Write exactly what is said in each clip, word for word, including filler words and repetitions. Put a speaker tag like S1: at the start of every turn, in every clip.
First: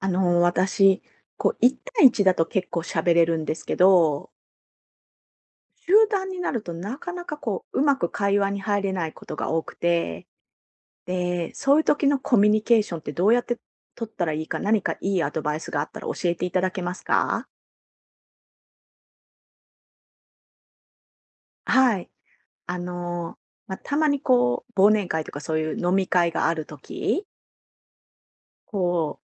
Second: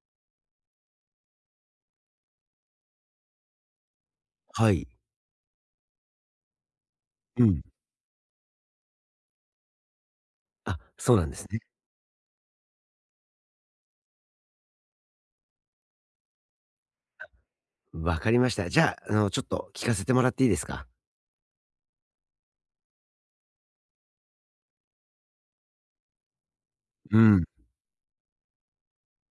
S1: あの、私、こう、いち対いちだと結構喋れるんですけど、
S2: はい。
S1: 集団になるとなかなか
S2: うん。
S1: こう、うまく会話に入れないことが多くて、
S2: あ、そうなんです
S1: で、
S2: ね。
S1: そういう時のコミュニケーションってどうやって取ったらいいか、何かいいアドバイスがあったら教えていただけますか？
S2: わかりました。じゃあ、あの、ちょっと聞かせてもらっていいですか？
S1: はい。あの、まあ、たまにこう、忘年会とかそういう飲み会がある
S2: う
S1: 時、
S2: ん。
S1: こう、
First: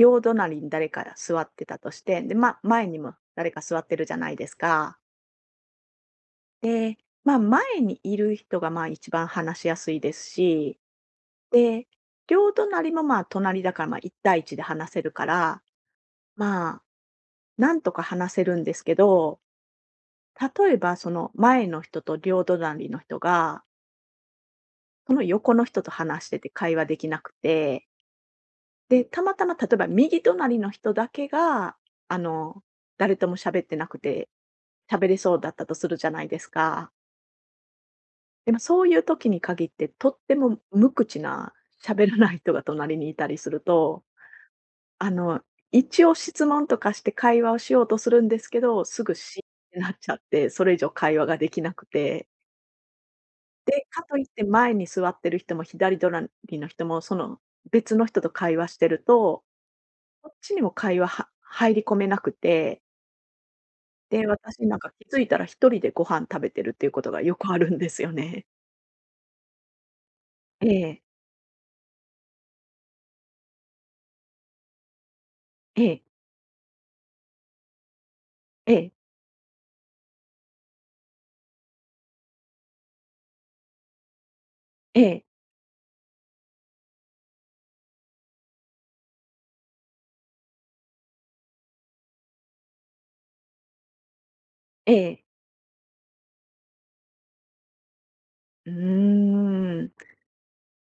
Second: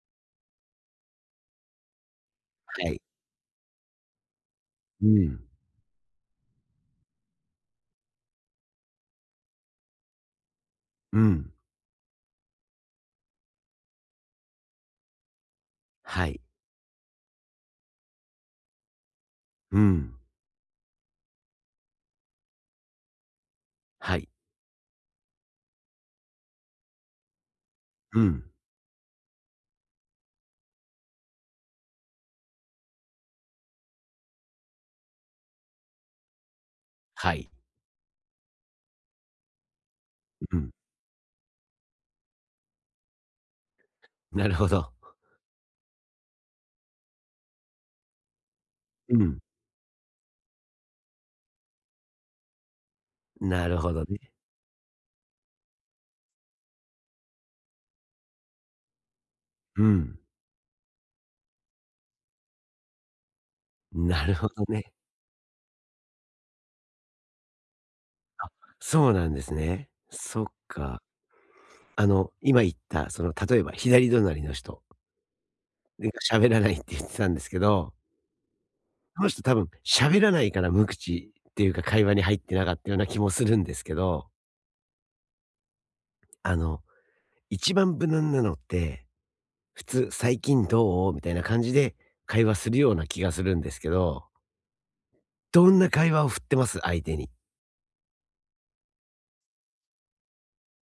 S1: 両隣に誰か座ってたとして、で、まあ、前
S2: は
S1: に
S2: い。
S1: も誰か座ってるじゃないですか。
S2: うん、
S1: で、まあ、前にいる人が、まあ、一番話しやすいですし、
S2: うん、
S1: で、両隣も、まあ、隣だから、まあ、いち対一で話せるから、
S2: はい、
S1: まあ、なんとか話せるんですけど、
S2: うん、
S1: 例えば、その前の人と両隣の人が、
S2: はい、
S1: その横の人と話してて会話できなくて、
S2: うん、
S1: で、たまたま、例えば、右隣の人だけが、あの、誰とも喋ってなくて、喋れそうだったとするじゃないですか。
S2: はい。
S1: でもそういう時に限って、とって
S2: う
S1: も
S2: ん。
S1: 無口な喋らない人が隣にいたりすると、
S2: なるほど。
S1: あの、一応質問とかして会話をしようとするんですけど、すぐ
S2: う
S1: 死
S2: ん。
S1: にってなっちゃって、それ以上会話ができなくて。
S2: なる
S1: で、
S2: ほ
S1: か
S2: ど
S1: といっ
S2: ね。
S1: て前に座ってる人も左隣の人も、その、別の人と会話してると、
S2: うん。
S1: こっちにも会話は入り込めなくて、で、
S2: なるほど
S1: 私なんか
S2: ね。
S1: 気づいたら一人でご飯食べてるっていうことがよくあるんですよね。
S2: あ、そうなんですね。そっ
S1: ええ、
S2: か。あの、今言った、その、例えば左隣の人
S1: ええ、
S2: が喋らないって言ってたんですけど、
S1: ええ、
S2: この人多分喋らないから無口っていうか、会話に入ってなかったような気もするんですけど、
S1: ええ、
S2: あの一番無難なのって、普通「最近どう？」みたいな感じで会話するような気がするんですけど、
S1: ええ。
S2: どんな会話を振ってます？相手に。
S1: うーん、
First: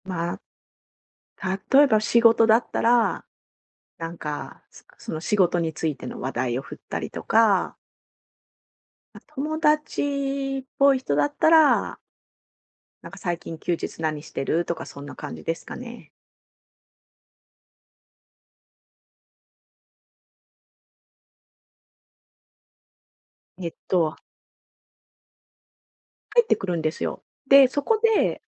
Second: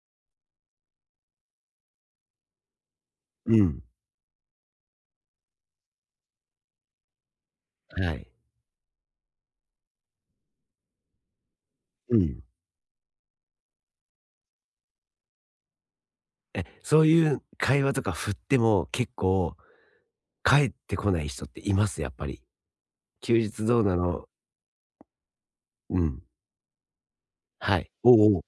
S1: まあ、例えば仕事だったら、
S2: うん。
S1: なんか、そその仕事についての話題を振ったりとか、
S2: はい。
S1: ま友達っぽい人だったら、
S2: うん。
S1: なんか「最近休日何してる？」とかそんな感じですかね。
S2: え、そういう会話とか振っても、結構返ってこない人っています？やっぱり。休日
S1: えっ
S2: どうな
S1: と、
S2: の。うん。
S1: 入ってくるんですよ。で、
S2: は
S1: そ
S2: い。
S1: こ
S2: おうお
S1: で、
S2: う。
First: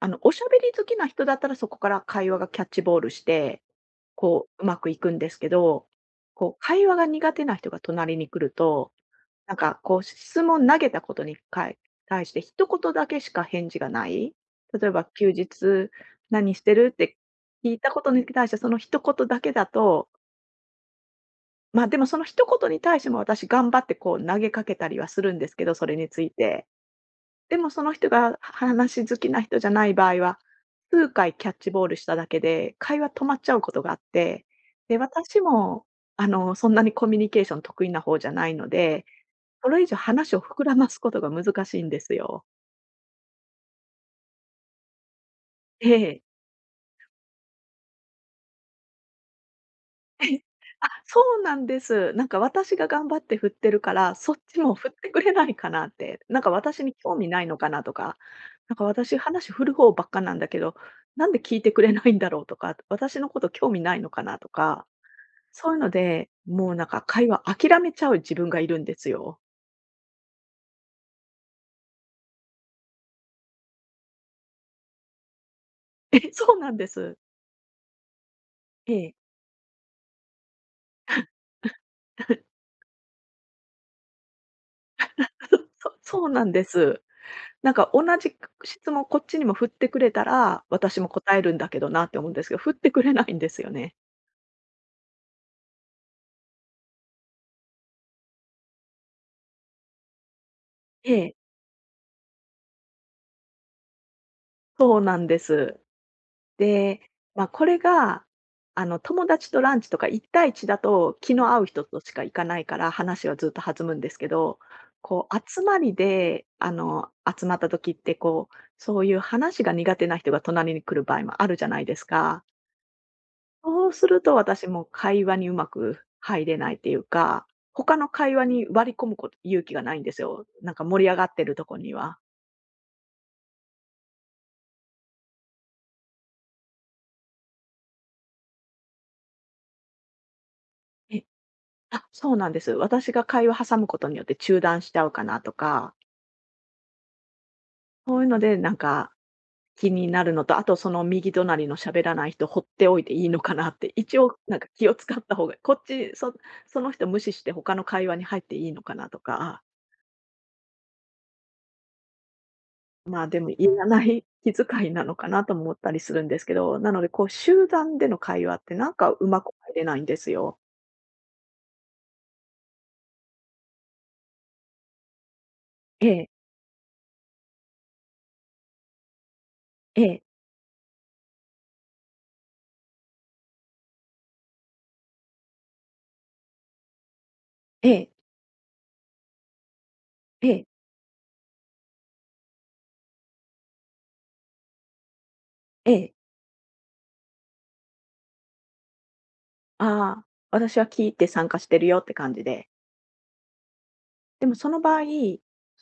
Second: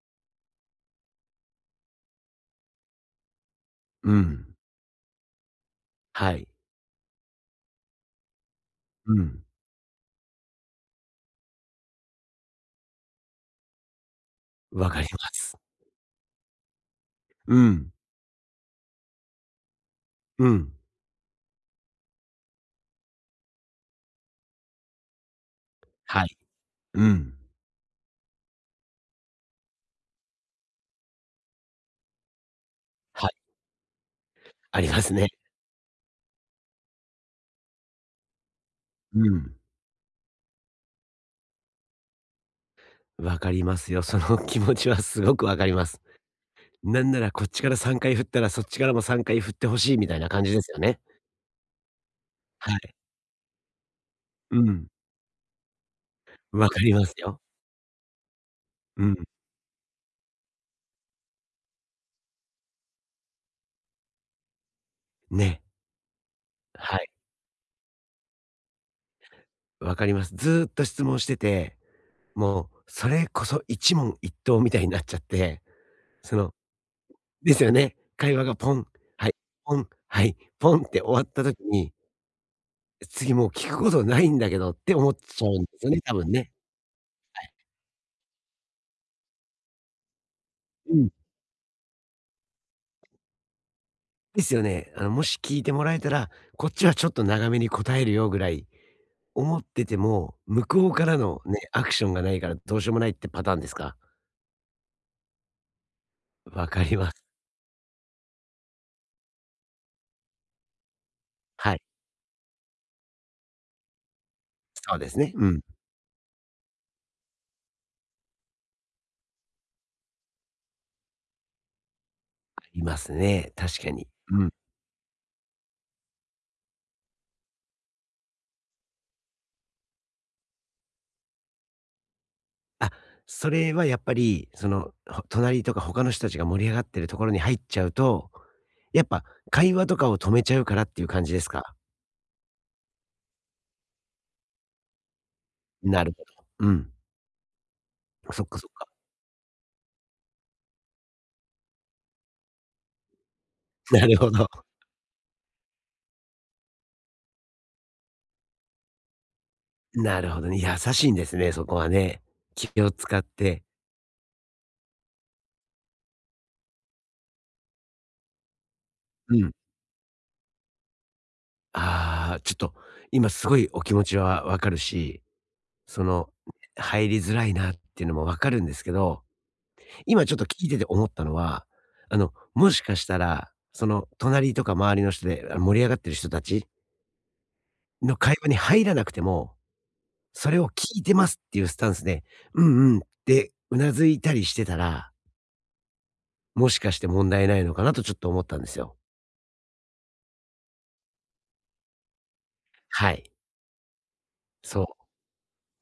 S1: あの、おしゃべり好きな人だったらそこから会話がキャッチボールして、
S2: う
S1: こ
S2: ん。
S1: う、うまくいくんですけど、
S2: はい。
S1: こう、会話が苦手な人が隣に来ると
S2: うん。
S1: なんかこう、質問投げたことにかい対して一言だけしか返事がない。例
S2: わ
S1: え
S2: か
S1: ば
S2: りま
S1: 休
S2: す。
S1: 日何してるって
S2: う
S1: 聞い
S2: ん。
S1: たことに対してその一言だけだと、
S2: うん。
S1: ま、でもその一言に対しても私頑張ってこう投げかけたりはするんですけど、それにつ
S2: は
S1: い
S2: い。
S1: て。
S2: うん。
S1: でもその人が話好きな人じゃない場合は、数回キャッチボールしただけで、会話止
S2: は
S1: ま
S2: い。
S1: っちゃうことがあって、
S2: あり
S1: で、
S2: ますね。
S1: 私もあの、そんなにコミュニケーション得意な方じゃないので、
S2: うん。
S1: それ以上話を膨らますことが難しいんですよ。
S2: わかりますよ。その気持ちはすごくわかりま
S1: え
S2: す。
S1: え。
S2: なんならこっちからさんかい振ったら、そっちからもさんかい振って欲しいみたいな
S1: え
S2: 感じですよ
S1: あ、
S2: ね。
S1: そうなんです。なんか
S2: は
S1: 私が
S2: い。
S1: 頑張って振ってるから、そっ
S2: う
S1: ちも
S2: ん。
S1: 振ってくれないかなって、なんか
S2: わか
S1: 私に
S2: ります
S1: 興味
S2: よ。
S1: ないのかなとか、なんか
S2: うん。
S1: 私話振る方ばっかなんだけど、なんで聞いてくれないんだろうとか、私のこと興味ないのかなとか、
S2: ね。
S1: そういうので、もうなん
S2: は
S1: か
S2: い。
S1: 会話諦めちゃう自分がいるんですよ。
S2: わかります。ずっと質問してて、もうそれこそ一問一答みたいになっちゃって、
S1: え、
S2: その
S1: そうなんです。
S2: ですよね。会話がポン、
S1: ええ。
S2: はい、ポン、はい、ポンって終わった時に、次もう聞くことないんだけどって思っちゃうんですよね、多
S1: そそう
S2: 分
S1: な
S2: ね。
S1: んです。なんか同じ質問こっちにも振ってくれたら、
S2: う
S1: 私も
S2: ん。
S1: 答えるんだけどなって思うんですけど、振ってくれないんですよね。
S2: ですよね。あのもし聞いてもらえたら、こっちはちょっと長めに答えるよぐらい思ってても、向こうか
S1: え
S2: ら
S1: え、
S2: のね、アクションがないからどうしようもないってパターンですか？
S1: そうなんです。
S2: わかり
S1: で、
S2: ます。
S1: まあ、これが、あの、友達とランチとか一対一だと、気の合う
S2: はい。
S1: 人としか行かないから、話はずっと弾むんですけど、
S2: そうです
S1: こ
S2: ね。う
S1: う
S2: ん。
S1: 集まりで、あの、集まった時ってこう、そういう話が苦手な人が隣に来る場合もあるじゃないですか。
S2: ありますね、確
S1: そ
S2: か
S1: うす
S2: に。
S1: ると
S2: うん。
S1: 私も会話にうまく入れないっていうか、他の会話に割り込むこと勇気がないんですよ。なんか盛り上がってるとこには。
S2: あ、それはやっぱり、その、ほ隣とか他の人たちが盛り上がってるところに入っちゃうと、やっぱ会話とかを止めちゃうからっていう
S1: え、
S2: 感じですか？
S1: あ、そうなんです。私が会話挟むことによって中断しちゃうかなとか、
S2: なるほど。うん。
S1: そういうの
S2: そっ
S1: で
S2: かそっ
S1: なん
S2: か。
S1: か気になるのと、あとその右隣の喋らない人放っておいていいのかなって、
S2: なる
S1: 一
S2: ほ
S1: 応
S2: ど。
S1: なんか気を使った方が、こっち、そその人無視して他の会話に入っていいのかなとか、
S2: なるほどね。優しいんですね、そこはね。気を使
S1: ま
S2: っ
S1: あ、でも、
S2: て。
S1: いらない 気遣いなのかなとも思ったりするんですけど、なので、こう、集団での会話ってなんかう
S2: う
S1: まく
S2: ん。
S1: 入れないんですよ。
S2: ああ、ちょっと今すごいお気持ちはわかるし、そ
S1: え
S2: の、
S1: え、
S2: 入りづらいなっていうのもわかるんですけど、
S1: ええ、
S2: 今ちょっと聞いてて思ったのは、あの、もしかしたら、その、隣とか周りの人で、あ、盛り上がってる人たち
S1: ええ、
S2: の会話に入らなくても、
S1: え
S2: それ
S1: え、
S2: を聞いてますっていうスタンスで、「うんうん」って頷いたりしてたら、
S1: ええ、
S2: もしかして問題ないのかなとちょっと思ったんですよ。
S1: ああ、私は聞いて参加してるよって感じで。
S2: はい。
S1: でもその
S2: そ
S1: 場合、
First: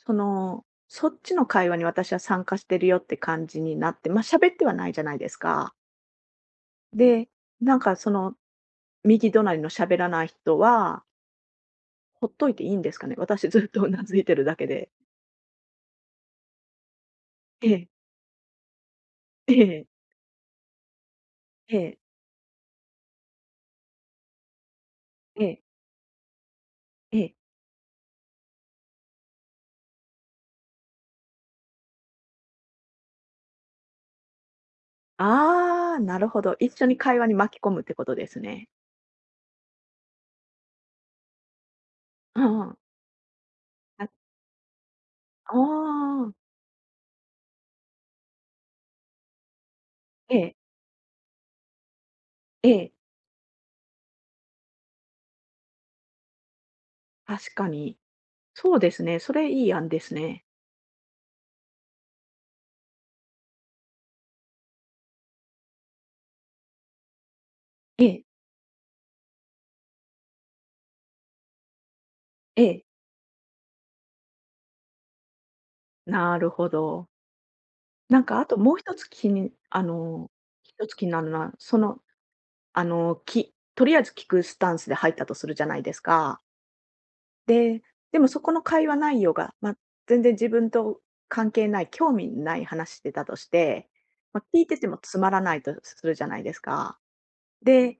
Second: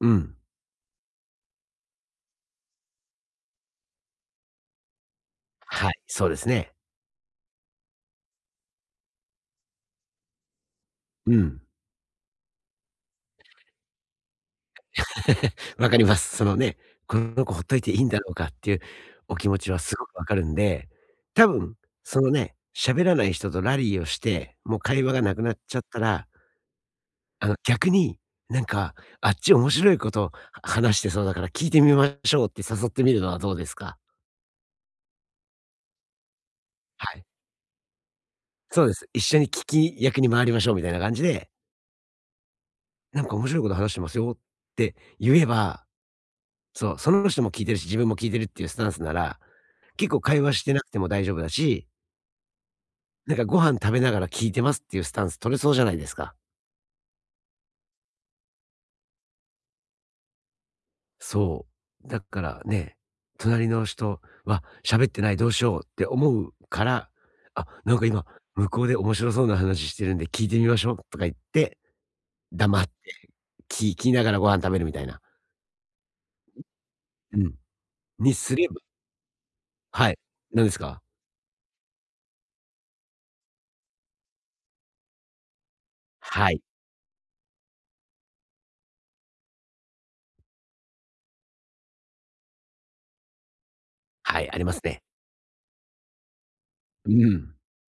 S2: う。うん。
S1: の、そっちの会話に私は参加してるよって感じになって、ま、あ喋ってはないじゃないですか。
S2: はい、そうですね。
S1: で、なんか、その、右隣の喋らない人は、
S2: うん。
S1: ほっといていいんですかね？私ずっとうなずいてるだけで。
S2: わかります。そのね、この子ほっ
S1: え
S2: とい
S1: え、
S2: ていいんだろうかっていうお気
S1: え
S2: 持ちは
S1: え、
S2: すごくわかるんで、多分
S1: ええ。
S2: そのね、喋らない人とラリーをして、もう会話がなく
S1: え
S2: なっ
S1: え、
S2: ちゃったら、
S1: ええ。
S2: あの、逆に、なんか、あっち面白いこと話してそうだから聞いてみましょうって誘ってみるのはどうですか？
S1: ああ、なるほど。一緒に会
S2: は
S1: 話
S2: い。
S1: に巻き込むってことですね。
S2: そうです。一緒に聞き役に回りましょうみたいな感じで、
S1: うんうん。
S2: なんか面白いこと話して
S1: あ、
S2: ますよって言え
S1: あ
S2: ば、
S1: あ、
S2: そう、その人も聞いてるし、自分も聞いてるっていうスタンスなら、結構
S1: え
S2: 会話
S1: え、
S2: してなくても大丈夫だし、
S1: ええ、
S2: なんかご飯食べながら聞いてますっていうスタンス取れそうじゃないですか。
S1: 確かに。そうですね、それいい案ですね。
S2: そう。だからね、隣の人は喋ってないどうしようって思うから、あ、なん
S1: え
S2: か
S1: え、
S2: 今、向こうで面白そうな話してるんで聞いてみましょうとか言って、
S1: え
S2: 黙
S1: え、
S2: って聞きながらご飯食べるみたいな。
S1: なるほど。
S2: うん。
S1: なん
S2: に
S1: かあ
S2: す
S1: と
S2: れ
S1: も
S2: ば
S1: う一つ気にあ
S2: はい。
S1: の、
S2: 何です
S1: 一つ
S2: か？
S1: 気になるのは、その、あの、きとりあえず聞くスタンスで入ったとするじゃないですか。
S2: はい。
S1: で、でもそこの会話内容が、まあ、全然自分と関係ない、興味ない話してたとして、ま
S2: は
S1: あ、
S2: い、あ
S1: 聞
S2: り
S1: い
S2: ま
S1: て
S2: す
S1: ても
S2: ね。
S1: つまらないとするじゃないですか。
S2: うん。
S1: で、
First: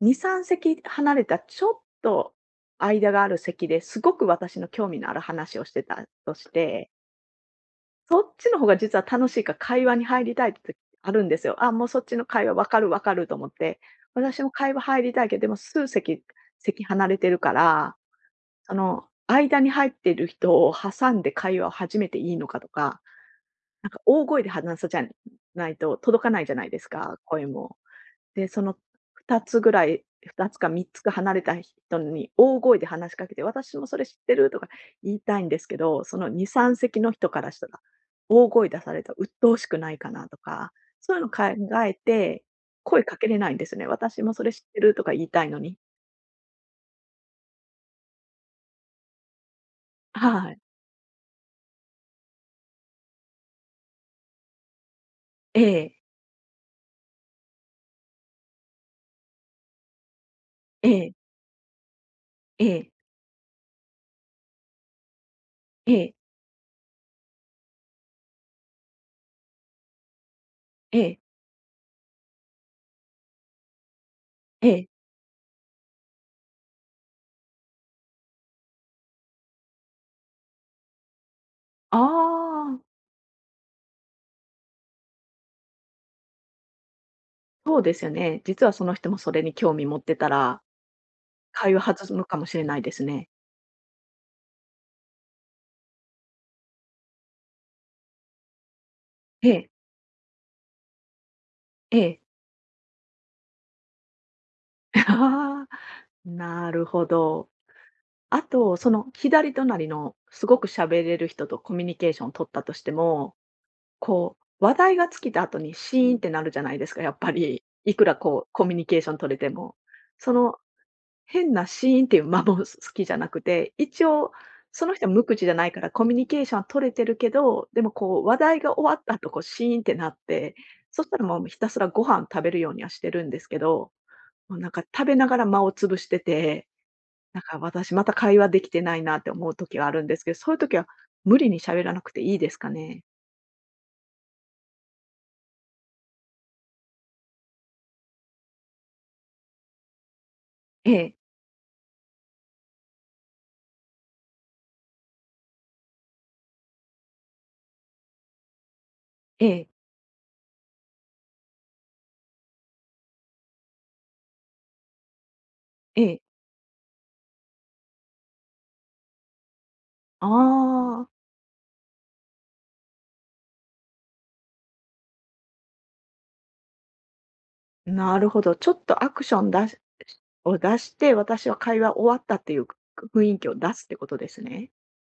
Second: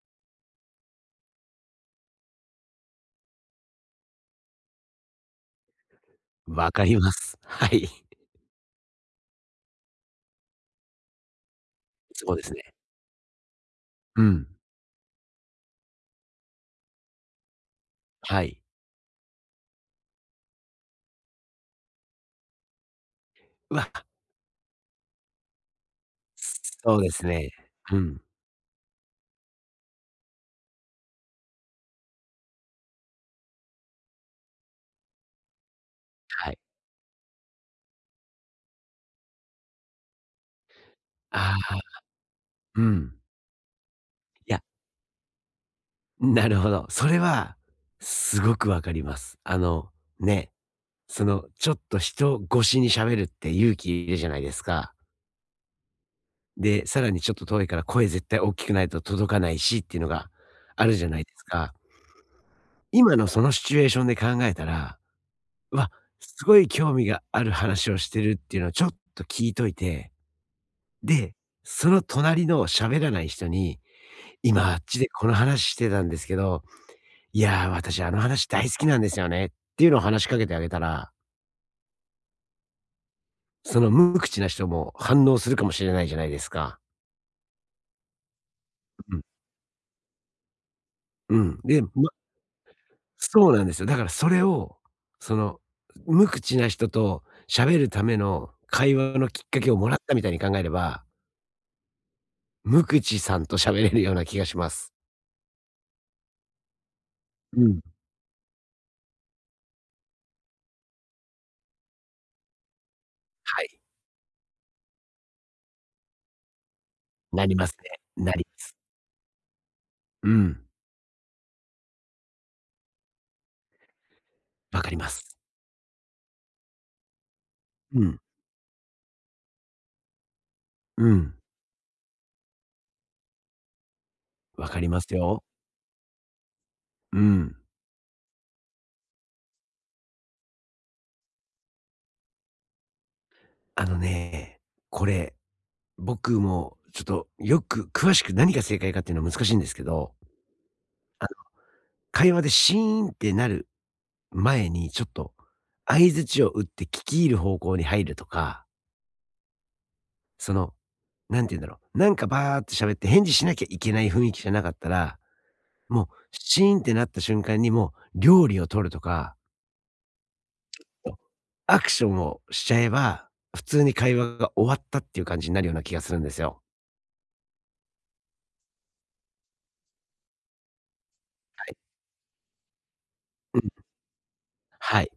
S1: に、さん席離れたちょっと間がある席ですごく私の興味のある話をしてたとし
S2: わか
S1: て、
S2: ります。はい。
S1: そっちの方が実は楽しいから会話に入りたいってあるんですよ。あ、もうそっちの
S2: そうで
S1: 会
S2: す
S1: 話分
S2: ね。
S1: かる分かると思って、
S2: う
S1: 私
S2: ん。
S1: も会話入りたいけど、でも数席席離れてるから
S2: はい。
S1: その、間に入ってる人を挟んで会話を始めていいのかとか、
S2: う
S1: な
S2: わ、
S1: んか大声で話さじゃないと届かないじゃないです
S2: そうで
S1: か、
S2: す
S1: 声
S2: ね。
S1: も。
S2: うん。
S1: で、そのふたつぐらい、ふたつかみっつか離れた人に大声で話しかけて、私もそれ知ってるとか言いたいんですけど、そのに、
S2: はい。
S1: さん席の人からしたら、大声出されたら鬱陶しくないかなとか、そういうの考
S2: ああ、
S1: えて、
S2: う
S1: 声
S2: ん。
S1: かけれないんですね。私もそ
S2: い
S1: れ知
S2: や、
S1: ってるとか言いたいのに。
S2: なるほど。それは、すごくわかります。あの、
S1: は
S2: ね、
S1: い。
S2: その、ちょっと人越しに喋るって勇気いるじゃないですか。
S1: ええ、
S2: で、さらにちょっと遠いから声絶対大きくないと届かないしっていうのがあ
S1: え
S2: るじゃ
S1: え、
S2: ないですか。
S1: ええ、
S2: 今のそのシチュエーションで考えたら、うわ、
S1: ええ、
S2: すごい興味がある話をしてるっていうのをちょっと聞いといて、
S1: ええ。
S2: で、その隣の喋らない人に、
S1: え
S2: 今あっ
S1: え。
S2: ちでこの話してたんですけど、いやー、私あの話大好きなんですよねっていうのを話しかけてあげたら、
S1: ああ、
S2: その無口な人も反応するかもしれないじゃないですか。
S1: そうですよね。実はその人
S2: う
S1: も
S2: ん。
S1: それに興味持ってたら、
S2: うん。
S1: 会
S2: で、ま、
S1: 話弾むかもしれないですね。
S2: そうなんですよ。だからそれを、その、無口な人と喋るための会話のき
S1: え
S2: っか
S1: え、
S2: けをもらったみたいに考えれば、
S1: ええ。
S2: 無口さんと喋れるような気がします。
S1: ああ、なるほど。
S2: うん。
S1: あと、その左隣のすごく喋れる人とコミュニケーション取ったとしても、
S2: はい。
S1: こう、話題が尽きた後にシーンってなるじゃないですか、やっぱ
S2: なり
S1: り。
S2: ます
S1: い
S2: ね。
S1: くら
S2: な
S1: こ
S2: り
S1: う
S2: ま
S1: コ
S2: す。
S1: ミュニケーション取れても。
S2: う
S1: その
S2: ん。
S1: 変なシーンっていう間も好きじゃなくて、一応
S2: わ
S1: そ
S2: か
S1: の
S2: り
S1: 人
S2: ま
S1: は無
S2: す。
S1: 口じゃないからコミュニケーションは取れてるけど、でも
S2: うん。
S1: こう話題が終わった後こうシーンってなって、そ
S2: う
S1: したら
S2: ん。
S1: もうひたすらご飯食べるようにはしてるんですけど、もうな
S2: わ
S1: ん
S2: か
S1: か
S2: りま
S1: 食べ
S2: す
S1: なが
S2: よ。
S1: ら間を潰してて、
S2: う
S1: なん
S2: ん。
S1: か私また会話できてないなって思う時があるんですけど、そういう時は無理に喋らなくていいですかね？
S2: あのね、これ僕もちょっとよく詳しく何が正解かっていうのは難しいんですけど、
S1: ええ、
S2: あの、会話でシーンってなる前にちょっと相槌を打って聞き入る方向に入るとか、
S1: ええ、
S2: その、何て言うんだろう、なんかバーって喋って返事しなきゃいけない雰囲気じゃなかったら、
S1: え
S2: もう
S1: え。
S2: シーンってなった瞬間にもう料理を取るとか、
S1: ああ。
S2: アクションをしちゃえば、普通に会話が終わったっていう感じになるような気がするんですよ。
S1: なるほど。ちょっとアクションだしを出して、私は
S2: はい。
S1: 会話終わったっていう雰囲気を出すってことですね。
S2: はい。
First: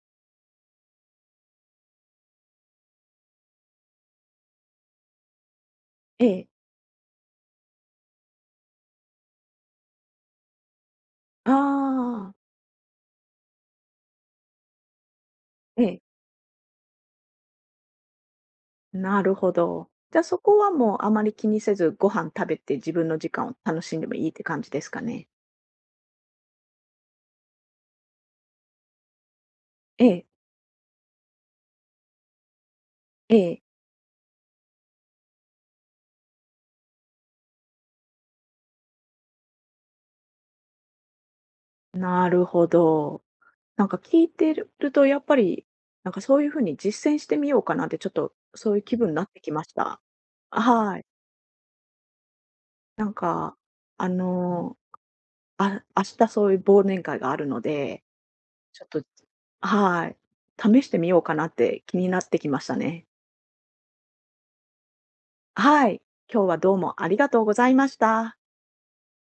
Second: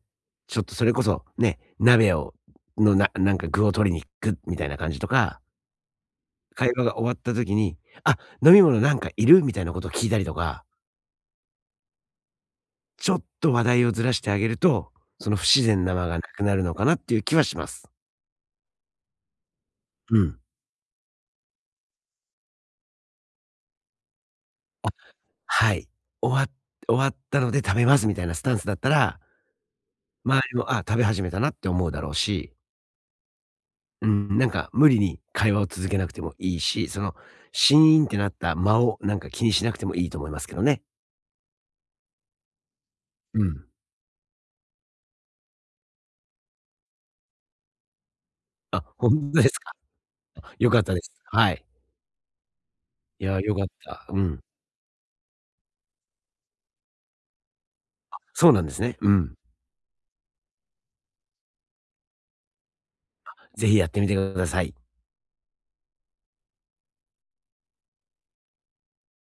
S2: ちょっとそれこそ、ね、鍋をのななんか具を取りに行くみたいな感じとか、
S1: ええ。
S2: 会話が終わった時に、「あ、飲み物なんかいる？」みたいなことを聞いたりとか、
S1: ああ、
S2: ちょっと話題をずらしてあげると、その不自
S1: え
S2: 然な
S1: え。
S2: 間がなくなるのかなっていう気はします。
S1: なるほど。じ
S2: う
S1: ゃあそ
S2: ん。
S1: こはもうあまり気にせず、ご飯食べて自分の時間を楽しんでもいいって感じですかね？
S2: はい。終わ終わったので食べますみたいなスタンスだったら、
S1: ええ、
S2: 周りも、あ、食べ始めたなって思うだろうし、
S1: ええ。
S2: うん、なんか無理に会話を続けなくてもいいし、そのシーンってなった間をなんか気にしなくてもいいと思いますけどね。
S1: なるほど。
S2: うん。
S1: なんか聞いてるとやっぱり、なんかそういう風に実践してみようかなって、ちょっとそういう
S2: あ、
S1: 気
S2: ほ
S1: 分になっ
S2: ん
S1: て
S2: とで
S1: き
S2: す
S1: ま
S2: か。
S1: した。
S2: 良かった
S1: は
S2: で
S1: い。
S2: す。はい。
S1: なん
S2: いや、良
S1: か、
S2: かった。
S1: あの
S2: うん。
S1: ー。のあ、明日そういう忘年会があるので、
S2: そうなんです
S1: ちょっ
S2: ね。
S1: と
S2: うん。
S1: はい、試してみようかなって気になってきましたね。
S2: ぜひやってみてください。
S1: はい、今日はどうもありがとうございました。